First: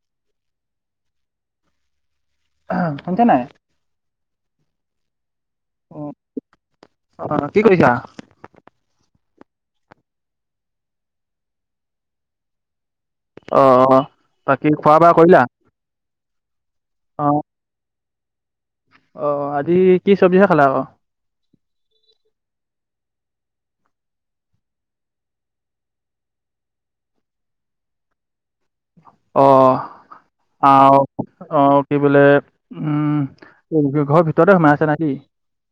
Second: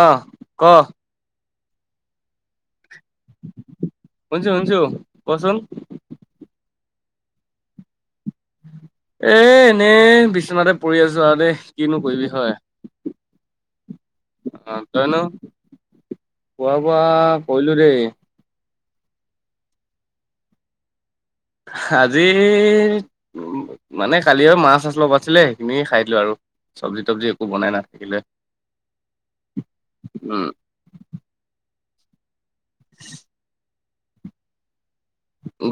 অ ক। অ ম শুনিছা নাই? শুনিছো শুনিছো কচোন। অ অহ কি কৰিছা? এ এনেই বিচনাতে পৰি আছো আৰু দেই কিনো কৰিবি হয়। অ অ বাকী অ খোৱা বোৱা তইনো কৰিলা? খোৱা বোৱা অ' কৰিলো দেই। অ আজি কি চবজিহে খালা ক। আজি উ মানে কালি মাছ অলপ আছিলে সেইখিনি খাই দিলো আৰু চবজি তবজি একো বনাই নাথাকিলোৱে অ আহ আহ কি বোলে উম ঘৰ ভিতৰতে সোমাই আছ না কি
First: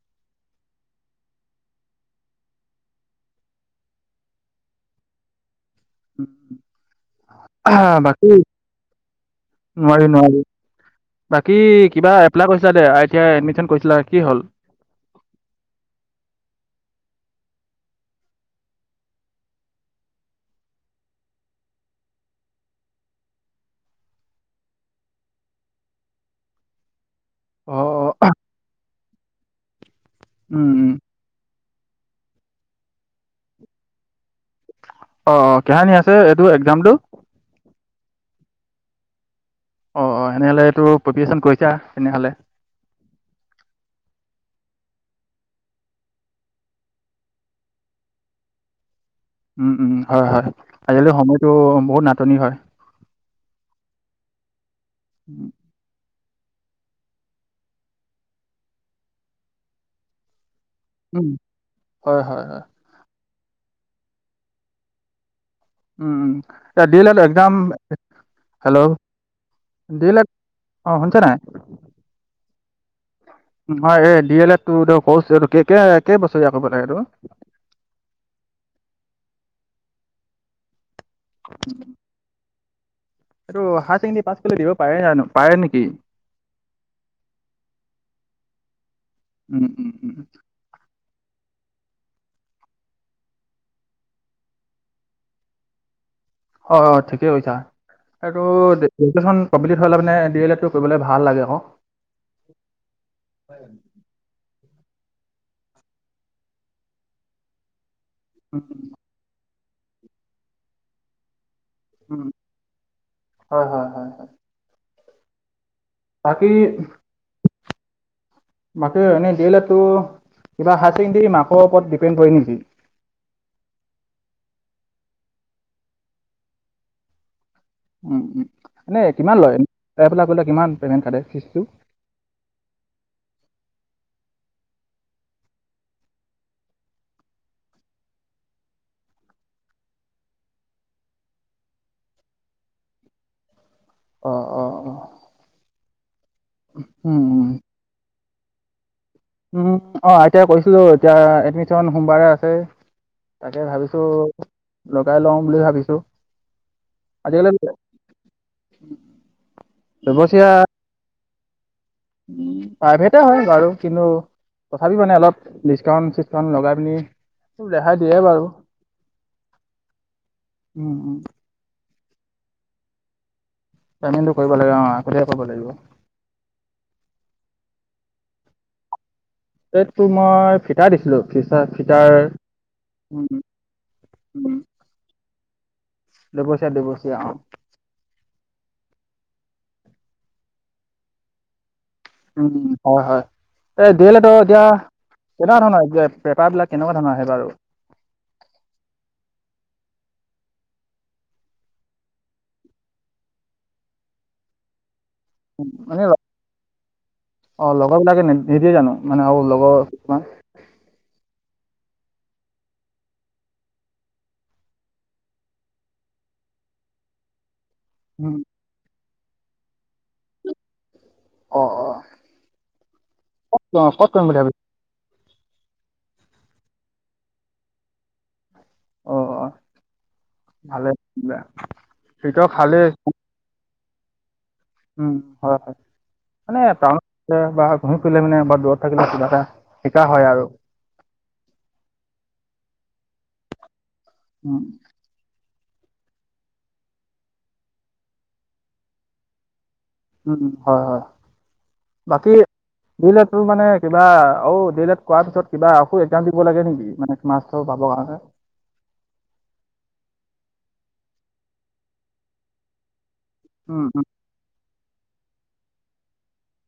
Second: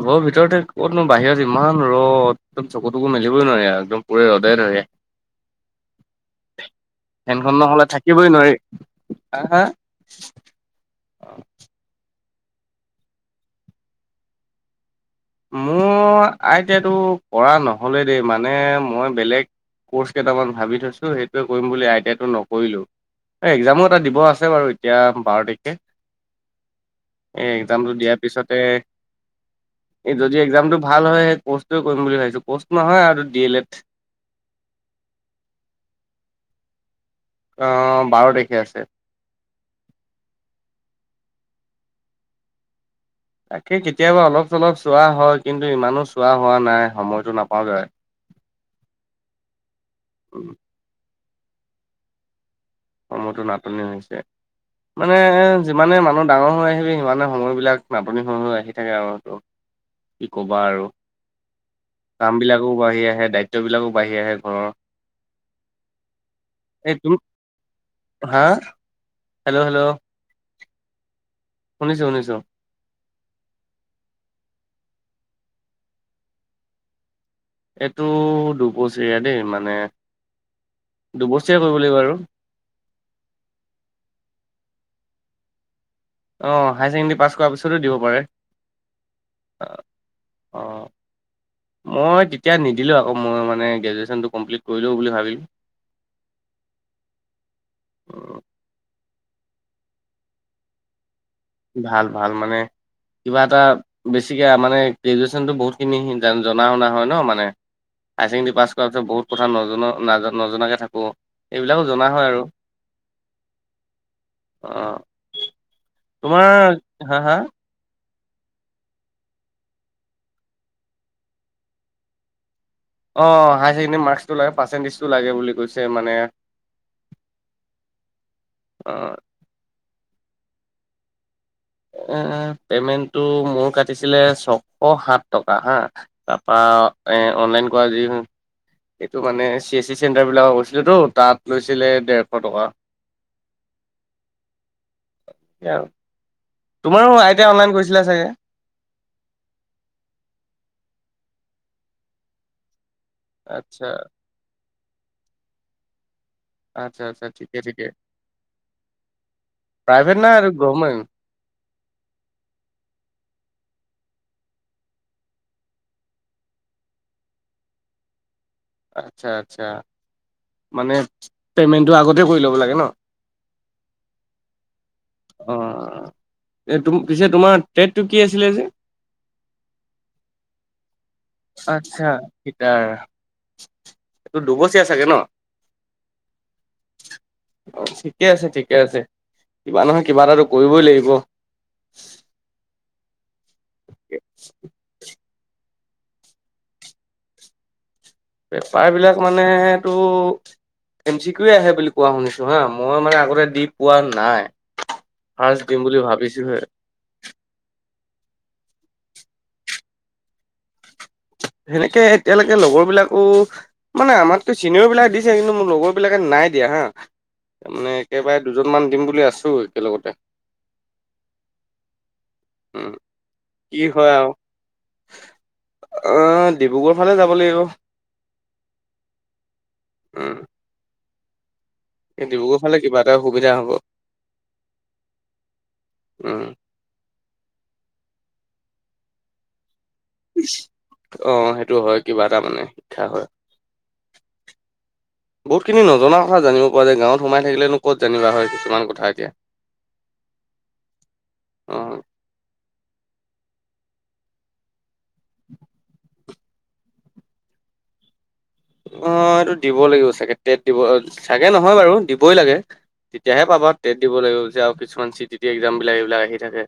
ঘৰৰ ভিতৰতে ক'তনো বাহিৰত ইমান ৰ'দ একদম চকু তকু মেলিবই নোৱাৰি আৰু একদম পুৰে ৰ'দত ৰদে ধৰে উম ফেনখন নহলে থাকিবই নোৱাৰি হা হা নোৱাৰি নোৱাৰি বাকী কিবা এপ্লাই কৰিছিলা যে আইতিয়াই এডমিচন কৰিছিলা কি হ'ল মোৰ আইতিয়াতো কৰা নহলে দেই মানে মই বেলেগ কৰ্চ কেইটামান ভাবি থৈছো সেইটোৱে কৰিম বুলি আইতিয়াটো নকৰিলো একজামো এটা দিব আছে বাৰু এতিয়া বা'ৰ তাৰিখে [unintelligible] এ একজামটো অ' অ দিয়াৰ পিছতে এ যদি উম একজামটো উম, ভাল হয় কউষ্ট কৰিম বুলি ভাবিছো কউ'ষ্ট নহয় আৰু ডি এল এড অ অ কেহানী আছে এইটো একজামটো অ বা'ৰ তাৰিখে আছে অ অ তেনেহ'লে এইটো প্ৰিপিয়েচন কৰিছা তেনেহ'লে তাকেই কেতিয়াবা অলপ চলপ চোৱা হয় কিন্তু ইমানো চোৱা হোৱা নাই সময়তটো নাপাওঁ যে উম উম হয় হয় উম, আজিকালি সময়টো বহুত নাটনি হয় সময়তো নাটনি হৈছে মানে উম যিমানে মানুহ ডাঙৰ হৈ আহিবি সিমানে সময়বিলাক নাটনি হৈ হৈ আহি থাকে আৰু সেইটো কি কম বাৰু, উম। হয় কাম হয় হয় বিলাকো বাঢ়ি আহে দায়ি ত্ব বিলাকো বাঢ়ি আহে ঘৰৰ। উম, ৰাতি এই দেৰি তুম হ'ল কালি? তম। হা hello! Hello hello D El Ed, অ, শুনিছা নাই? শুনিছো শুনিছো হ'য়, এই ডি এল এট টো ত' ৰ্কছ কে কেই বছৰীয়া হব নাএইটো? এইটো দুবছৰীয়া দেই মানে দুবছৰীয়া কৰিব লাগিব আৰু? এইটো হাই ছেকেণ্ডী পাছ কৰিলে দিব পাৰে জানো, পাৰে নেকি? অঁ, হাই ছেকেণ্ডী পাছ কৰা পিছটো দিব পাৰে। উম উম উম। অ মই তেতিয়া নিদিলোঁ আক' মই মানে, গ্ৰেজুৱেশ্যনটো কমপ্লিট কৰিলও বুলি ভাৱিলোঁ। অঁ, অঁ ঠিকেই কৈছা। এইটো গেজুৱেশ্যন কমপ্লিট হ'লে মানে ডি এল এটটো কৰিবলে ভা ভাল, ভাল মানে, কিবা এটা বেছিকে মানে গ্ৰেজুৱেশ্যনটো বহুতখিনি জান জনা শুনা হ'য় ন' মানে। হাই ছেকেণ্ডী উম, পাছ কৰাৰ পিছত বহুত কথা নজ্‌ জনা, নাজ- নজনাকে থাকো। এইবিলাকো জনা হ'য় উম। আৰু। হয় হয় হয় হয় অঁ তোমাৰ হাঁ, হাঁ বাকি এনেই ডি এল এটটো কিবা হাই ছেকেণ্ডী মাৰ্ক ওপৰত ডিপেণ্ড কৰে নেকি? অঁ হায়াৰ ছেকেণ্ডেৰী মাৰ্কচটো লাগে। পাৰ্চেণ্টেজটো লাগে বুলি কৈছে। মানে উম উম অ এনে কিমান ল'য়? ৰেগুলাৰ কৰিলে কিমান পেমেণ্ট কাটে ফিছটো? এ এ পেমেন্টটো মোৰ কাটিছিলে ছশ সাত টকা। হাঁ, তাপা অঁ এ অনলাইন কৰা যিম এইটো মানে, চি এছ চি চেণ্টাৰ বিলাকত গৈছিলেটো, তাত লৈছিলে ডেৰশ টকা। [unintelligible] অ অ তেওঁ, উম তোমাৰো I um T I online কৰিছিলা চাগে? উম, অঁ, আই টি আই কৰিছিলোঁ। এতিয়া এডমিশ্যন সোমবাৰে আছে। তাকে আচ্ছা ভাৱিছোঁ, লগাই লওঁ বুলি ভাৱিছোঁ। আচ্ছা, আচ্ছা ঠিকে, ঠিকে। প্ৰাইভেট না গভমেণ্ট? ওঁ, প্ৰাইভেটেই হ'য় বাৰু কিন্তু তথাপি মানে, অলপ ডিচ্‌কাউণ্ট -চিচ্‌কাউণ্ট লগাইপিনি ৰেহাই দিয়ে বাৰু। আচ্ছা, আচ্ছা মানে, উম, উম, পেমেণ্টটো আগতে কৰি ল'ব লাগে ন'? পে'মেণ্টটো কৰিব লাগে অ' আগতীয়াকৈ কৰিব লাগিব। অঁ, এই তুম পিছে তোমাৰ ট্ৰেডটো কি আছিলে যে? ট্ৰেডটো মই ফিটাই দিছ্‌ ছিলোঁ ফিচা আচ্ছা ফিটাৰ। গিটাৰ অঁ, অঁ, এইটো উম। দুবছৰীয়া চাগে ন দুবছৰীয়া দুবছৰীয়া অঁ। ঠিকে আছে, ঠিকে আছে কিবা নহয়, কিবা এটাটো কৰিবই লাগিব। উম, হ'য় হ'য়। এ ডি এল এটৰ এতিয়া কেনেকুৱা ধৰণৰ আহিছিলে? পেপাৰ বিলাক, কেনেকুৱা ধৰণৰ আহে বাৰু? পেপাৰ বিলাক মানেটো এম চি কিউৱে আহে বুলি কোৱা শুনিছোঁ হাঁ। মই মানে, আগতে দি পোৱা নাই। ৰ্ফাষ্ট দিম মানে বুলি ভাৱিছোঁহে। [unintelligible] নিদিয়ে জানো? মানে, আৰু লগৰ কিছুমান। সেনেকে এতিয়ালৈকে লগৰ বিলাকো মানে, আমাতকেও চিনিয়ৰ বিলাক দিছে। কিন্তু মোৰ লগৰ বিলাকে নাই দিয়া হাঁ। তাৰমানে উম, একেবাৰে দুজনমান দিম বুলি আছো একেলগতে। অঁ, অঁ উম ক'ত কি অ ক'ত কৰিম বুলি ভাৱিছা? অঁ ডিব্ৰুগড় ফালে যাব লাগিব। অঁ, অঁ, উম ভালে আছে দিয়া। এই ডিব্ৰুগড় ফালে কিবা এটা সুবিধা হ'ব। উম হয় হয় উম মানে টাউনত বা ঘুৰি ফুৰিলে মানে বা দূৰত থাকিলে কিবা এটা শিকা হয় আৰু অ সেইটো হয় কিবা এটা মানে শিক্ষা হয় উম বহুতখিনি নজনা কথা জানিব পৰা যায় গাঁৱত সোমাই থাকিলেনো ক'ত জানিবা হয় কিছুমান কথা এতিয়া উম হয় হয় অ বাকী। ডি এল এড টোৰ মানে কিবা অঔ ডি এল এড কোৱাৰ পিছত কিবা আ কিবা দিব লাগে নেকি মানে মাষ্টৰ পাবৰ কাৰণে অ এইটো দিব লাগিব চাগে তেট দিব চাগে নহয় বাৰু দিবই লাগে তেতিয়াহে পাব উম টেট উম দিব লাগিব যে আৰু কিছুমান চি টি টি এক্সাম বিলাক এইবিলাক আহি থাকে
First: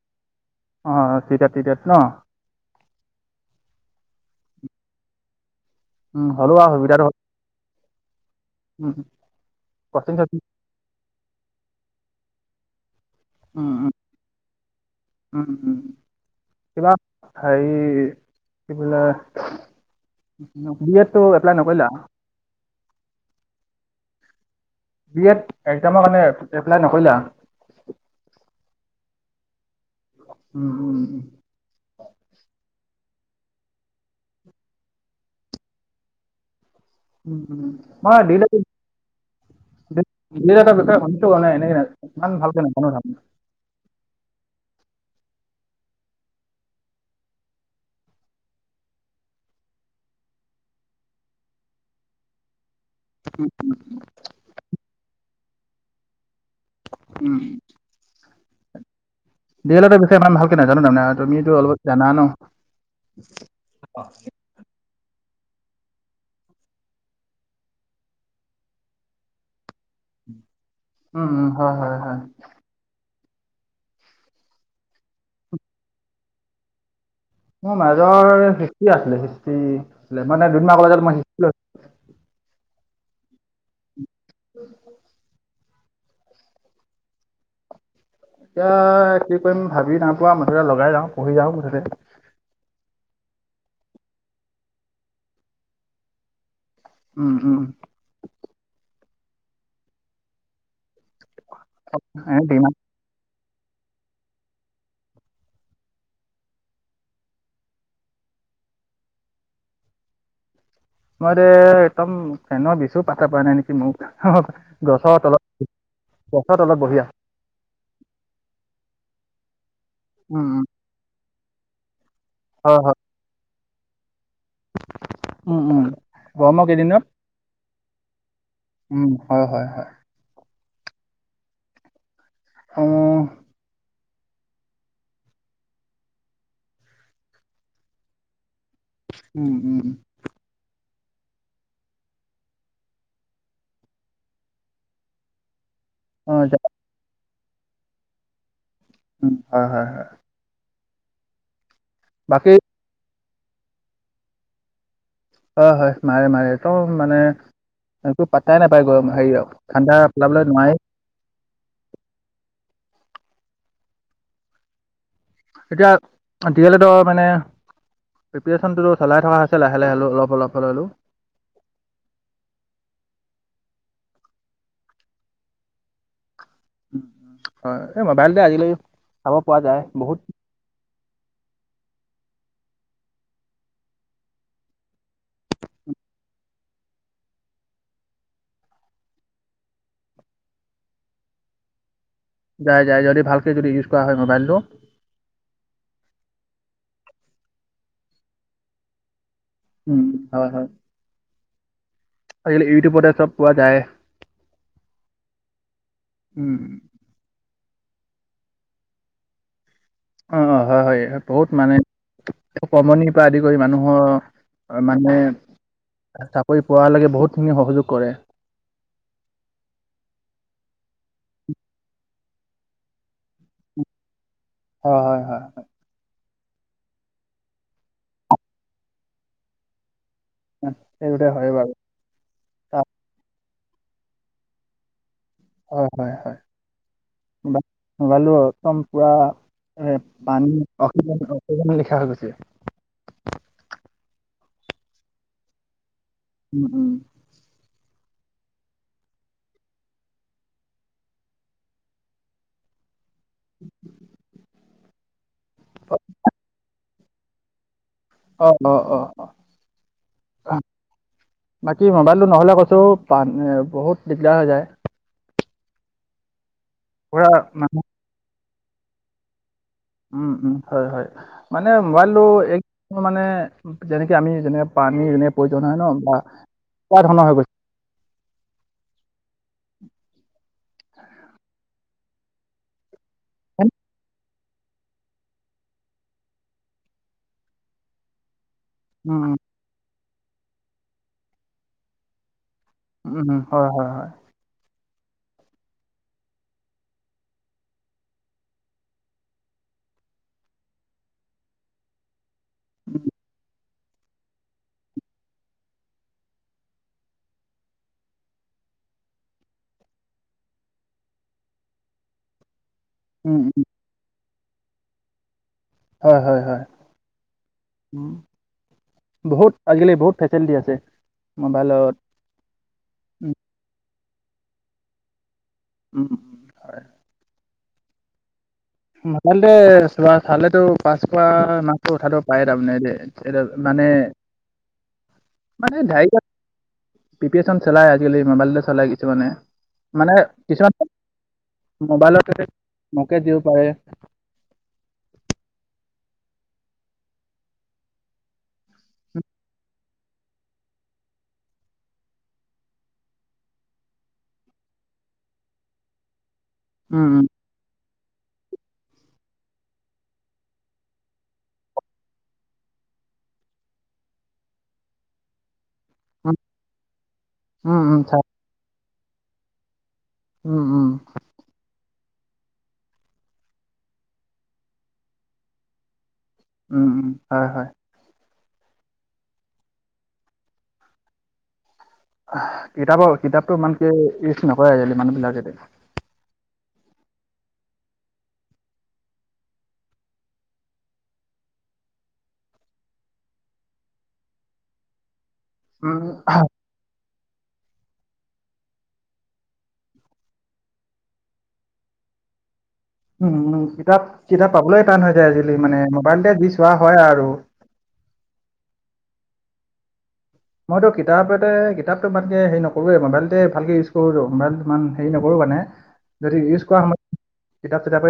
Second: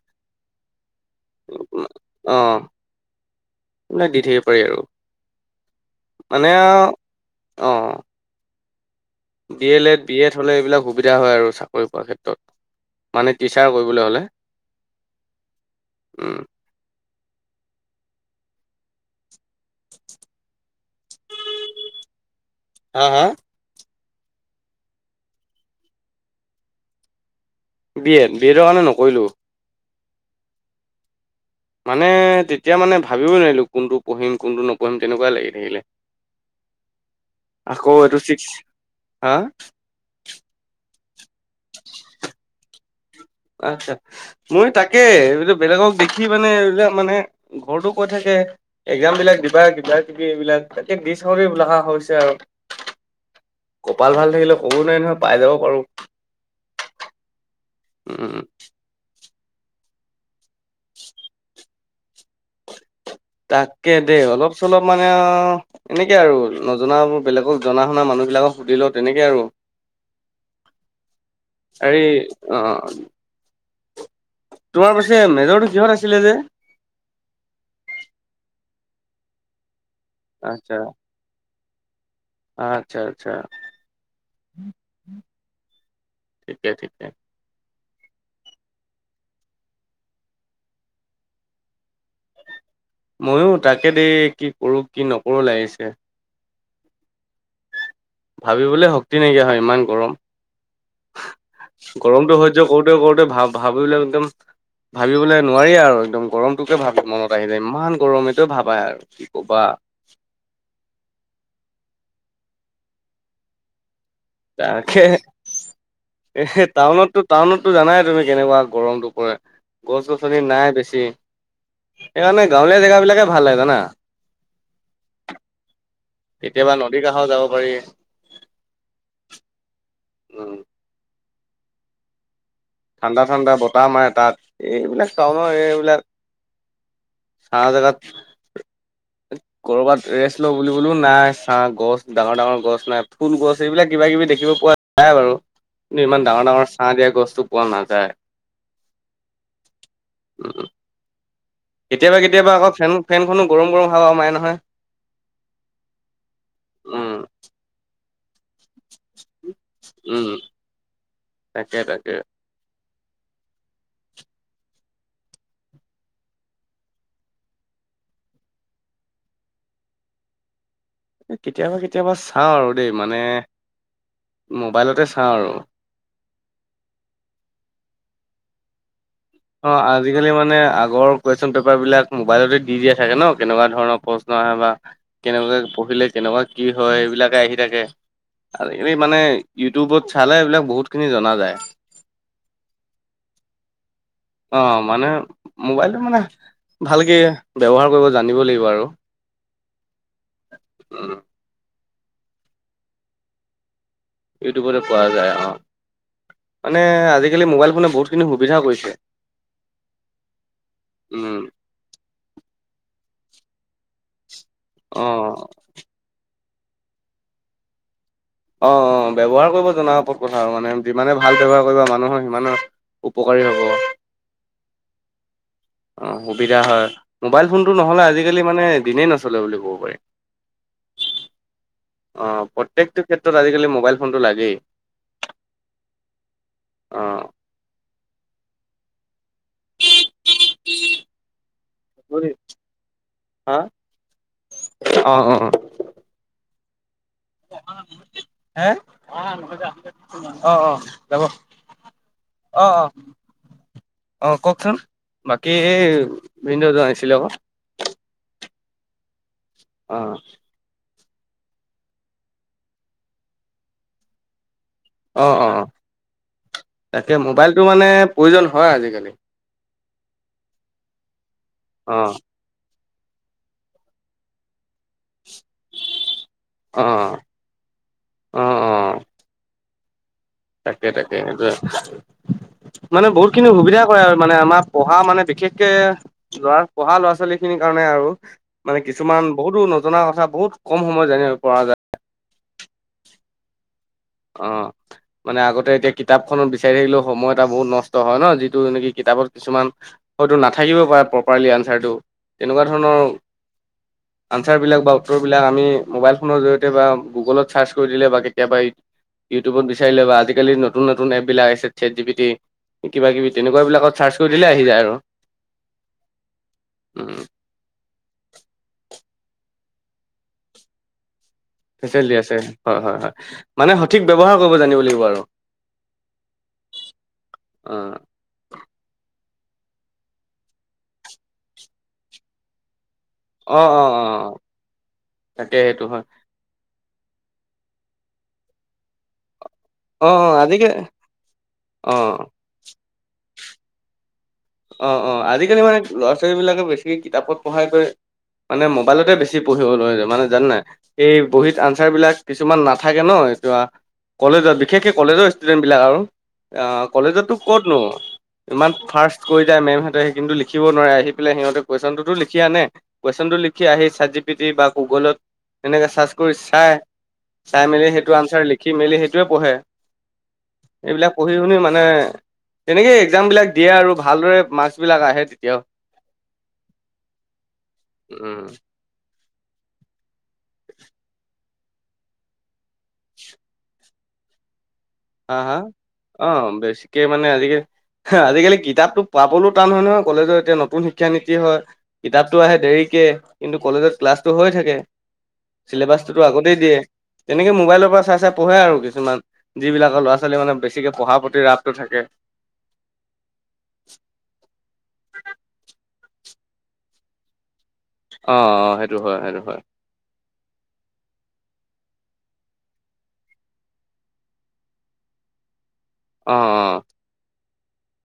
অ চি টেট টি টেট ন অ আপোনাক দি থাকিব পাৰি আৰু উম হলো সা সুবিধা আহ উম B El Ed coaching B Ed coaching হ'লে এইবিলাক সুবিধা হয় আৰু চাকৰি পোৱাৰ ক্ষেত্ৰত মানে টিচাৰ উম উম কৰিবলৈ হ'লে উ হে কি বোলে বি এডটো এপ্লাই নকৰিলা হা হা বি এড একজামৰ কাৰণে এপ্লাই নকৰিলা বি এড বি এডৰ কাৰণে নকৰিলো উম উম মানে ত এতিয়া মানে ভাবিবই নোৱাৰিলোঁ কোনটো পঢ়িম কোনটো নপঢিম তেনেকুৱাই লাগি থাকিলে। উম উম আকৌ এইটো মই দি এল ছিক্স হা এড নাই এনে ইমান ভালকে নাজানো তাৰ মানে। আচছা মই তাকে এই বেলেগক দেখি মানে এইবিলাক মানে ঘৰতো কৈ থাকে এক্সাম বিলাক দিবা কিবা কিবি এইবিলাক তাকে দি চাও দে বুলাখা হৈছে আৰু। কপাল ভাল থাকিলে কব নোৱাৰি নহয় পাই যাব পাৰো। উম। উম। দি এল এডৰ বিষয়ে ভালকে নাজানো তাৰমানে তুমিতো অলপ জানা ন। তাকে দেই অলপ চলপ মানে অ এনেকে আৰু নজনাবোৰ বেলেগক জনা শুনা মানুহ বিলাকক সুধি ল তেনেকে আৰু উম হয় হয় হেৰি হয় অ তোমাৰ পাছে মেজৰটো কিহত আছিলে যে মোৰ মাজৰ সিষ্টি আছিলে হিষ্ট্ৰী মানে আচ্ছা ডুমডুমা কলেজ ত মই হিষ্ট্ৰী ল আচ্ছা আচ্ছা ঠিকে ঠিকে এতিয়া কি কৰিম ভাবি নাপোৱা মুঠতে লগাই যাওঁ পঢ়ি যাওঁ মুঠতে ময়ো তাকে দেই কি কৰো কি নকৰো লাগিছে উম উম উ ভাবিবলৈ শক্তি নাইকিয়া হয় ইমান গৰম গৰমটো এনে দিম সহ্য আৰু। কৰোতে কৰতে ভাব ভাবিলে একদম ভাবিবলৈ নোৱাৰি আৰু একদম গৰমটোকে ভাবি মনত আহিলে ইমান গৰমটে ভাবাই আৰু কি ক'বা মই দে একদম ফেন বিছো পাতা পা নাই নেকি মোক তাকে গছৰ তলত এ গছৰ তলত বহি আছোঁ। টাউনতো টাউনতটো জানাই তুমি কেনেকুৱা গৰমটো পৰে গছ উম, গছনি উম, নাই বেছি সেইকাৰণে হয়, গাঁৱলীয়া হয়, জেগা বিলাকে ভাল লাগে জানা। উম উম গৰমৰ কেতিয়াবা নদীৰ কেইদিনত কাষত যাব পাৰি উম হয় হয় হয় উম অ', ঠাণ্ডা ঠাণ্ডা বতা মাৰে তাত এইবিলাক টাউনৰ এইবিলাক ছাহ জেগাত উম, উম, কৰ'বাত ৰেষ্ট ল বুলি ফুলো নাই চাহ গছ ডাঙৰ ডাঙৰ গছ নাই ফুল গছ এইবিলাক কিবা কিবি দেখিব পোৱা যায় বাৰু কিন্তু ইমান অ', ডাঙৰ ডাঙৰ যা- ছাহ দিয়া গছতটো পোৱা নাযায়। উ হয় হয় হয় উম, কেতিয়াবা বাকী কেতিয়াবা আকৌ ফেন ফেনখনো গৰম গৰম হাৱা মাৰে নহয়। হয় হয় মাৰে মাৰে একদম উম, মানে পাতাই নাপায় গৰম শাৰিৰীক ঠাণ্ডা উম, পেলাবলৈ নোৱাৰি তাকে তাকে এতিয়া দি এল এডৰ মানে প্ৰিপে্চনতো চলাই থকা হৈছে লাহে লাহে অলপ অলপ হলে হ'লেও কেতিয়াবা কেতিয়াবা চাওঁ আৰু দেই মানে মোবাইলতে চাওঁ আৰু উ উ হয় মোবাইলতে আজিকালি চাব পৰা অ যায় বহুত আজিকালি মানে আগৰ কুৱেশ্বন পেপাৰ বিলাক মোবাইলতে দি দিয়া থাকে ন কেনেকুৱা ধৰণৰ প্ৰশ্ন আহে বা কেনেকুৱাকে পঢ়ি কৰিলে কেনেকুৱা কি হয় এইবিলাকে আহি থাকে। আৰু এই মানে ইউটিউবত চালে এইবিলাক বহুতখিনি জনা যায়। যায় যায় যদি ভালকে যদি উছ অ মানে মোবাইলটো মানে ভালকে ব্যৱহাৰ কৰিব জানিব লাগিব আৰু উম হয় হয় উম, আজিকালি ইউটিউবতে চব পোৱা যায়। ইউটিউবতে পোৱা যায় অ উম, মানে আজিকালি মোবাইল মানে বহুতখিনি সুবিধা কৰিছে অ অ হয় হয় উম, বহুত মানে কমনিৰ পৰা আদি কৰি মানুহৰ মানে অ', চাকৰি পোৱালেকে বহুত খিনি সহযোগ কৰে। অ অ ব্যৱহাৰ কৰিব জানা ওপত কথা আৰু মানে যিমানে ভাল ব্যৱহাৰ কৰিব মানুহৰ সিমানে উপকাৰী হ'ব হয় হয় হয় হয় অ', সুবিধা হয় মোবাইল ফোনটো নহ'লে আজিকালি মানে দিনেই নচলে বুলি ক'ব পাৰি। সেই দুটাই হয় বাৰু। অ প্ৰত্যেকটো ক্ষেত্ৰত আজিকালি মোবাইল ফোনটো লাগেই। হয় হয় হয় অ'। মোবাইলটো একদম পুৰা। এ পানী অক্সিজন অক্সিজেন লিখা হৈ গৈছে। হা অ অ উম উম হে অ অঁ যাব অ অ অ কওকচোন বাকী ভিনদৌ জন আহিছিলে ক অ অ অ অ। অ বাকী মোবাইলটো নহ'লে কৈছো পান বহুত দিগদাৰ হৈ যায়। অ অঁ তাকে মোবাইলটো মানে প্ৰয়োজন হয় আজিকালি। উম উম হয় হয় মানে অ', মোবাইলটো এক পকাৰ মানে যেনেকে আমি যেনে। পানীৰ এনে প্ৰয়োজন হয় ন বা এনেকুৱা অ', ধৰণৰ হৈ গৈছে। অ', অ'। তাকে তাকে সেইটো মানে বহুত খিনি গৈছে। সুবিধা কৰে আৰু মানে আমাৰ পঢ়া মানে বিশেষকে লৰা পঢ়া ল'ৰা ছোৱালী খিনিৰ কাৰণে আৰু। মানে কিছুমান উম বহুতো নজনা কথা বহুত কম সময় জানিব পৰা যায়। উম হম হয় হয় হয়। অ। মানে আগতে এতিয়া কিতাপখনত বিচাৰি থাকিলেও সময় এটা বহুত নষ্ট হয় ন যিটো নেকি কিতাপত কিছুমান হয়তো নাথাকিব পাৰে প্ৰপাৰলি আনচাৰটো, তেনেকুৱা ধৰণৰ [inaudible] আনচাৰবিলাক বা উত্তৰবিলাক আমি মোবাইল ফোনৰ জৰিয়তে বা গুগলত ছাৰ্চ কৰি দিলে, বা কেতিয়াবা ইউটিউবত বিচাৰিলে বা আজিকালি নতুন নতুন এপ বিলাক আহিছে, ছেট জি পি টি কিবা কিবি উম, উম, তেনেকুৱা বিলাকত চাৰ্চ কৰি দিলে আহি যায় আৰু। হয় হয় হয় উম, উম বহুত আজি কালি বহুত ফেচেলেটি আছে। মোবাইলত। ফেচেলেটি আছে হয় হয় হয়। উম, মানে সঠিক ব্যৱহাৰ কৰিব জানিব লাগিব আৰু। উম উম হয়। অ ভাল দে চোৱা চালেটো পাচ কৰা মাৰ্কটো উঠাই দিব পায়ে তামানে দেই। এতিয়া অ', মানে অ', অ', তাকে মানে সেইটো হয়। ঢাই পিপি এচন চলায় আজিকালি মোবাইলতে চলায় কিছুমানে। অ', মানে অ', কিছুমান আজিকালি মোবাইলত অ', মোকে দিওঁ অ অ আজিকালি মানে ল'ৰা ছোৱালীবিলাকে বেছিকে কিতাপত পঢ়াই কৈ মানে মোবাইলতে বেছি পঢ়িব লয় মানে জানে নাই? এই বহীত আনচাৰ বিলাক কিছুমান নাথাকে নহ। এ কলেজত বিশেষকে কলেজৰ ষ্টুডেন্ট বিলাক আৰু। অ উম, উম, কলেজতো ক'তনো ইমান ফাৰ্ষ্ট কৈ যাই মেম হতে সেইখিনিতো লিখিব নোৱাৰে, আহি পেলাই সিহঁতে কুৱেশনতো লিখি আনে কোৱেচনটো লিখি আহি ছেট জি বা গুগলত এনেকে চাৰ্চ কৰি উম, চাই, চাই উম, মেলি উম, সেইটো চা আনচাৰ লিখি মেলি সেইটোৱে পঢ়ে। উম, উম। এইবিলাক পঢ়ি শুনি মানে তেনেকে একজাম বিলাক দিয়ে আৰু। ভালদৰে মাৰ্ক্স বিলাক আহে তেতিয়াও। উম উম হয় হয়। উম। কিতাপৰ কিতাপটো ইমানকে ইউজ নকৰে আজি কালি মানুহ বিলাকে কে মানে আজিকে আজিকালি কিতাপটো পাবলো টান হয় নহয়। কলেজৰ এতিয়া নতুন শিক্ষা নীতি হয় কিতাপতটো আহে দেৰিক কে কিন্তু কলেজত ক্লাছটো হৈ থাকে। চিলেবাচটোতো উম, আগতেই দিয়ে, তেনেকে মোবাইলৰ পৰা চাই চাই পঢ়ে আৰু কিছুমান। যিবিলাকৰ ল'ৰা ছোৱালী মানে বেছিকে পঢ়াৰ প্ৰতি ৰাপটো থাকে। উম উম কিতাপ কিতাপ পাবলৈ টান হৈ যায় আজি কালি, মানে মোবাইলতে যি চোৱা হয় আৰু। অ অ সেইটো হয় সেইটো হয়। মইতো কিতাপ এতে কিতাপটো ভালকে হেৰি নকৰোৱে মোবাইলতে ভালকে ইউজ কৰো মোবাইল ইমান হেৰি নকৰো। মানে যদি অ ইউজ অ কৰা সময়ত কিতাপ চিতাপে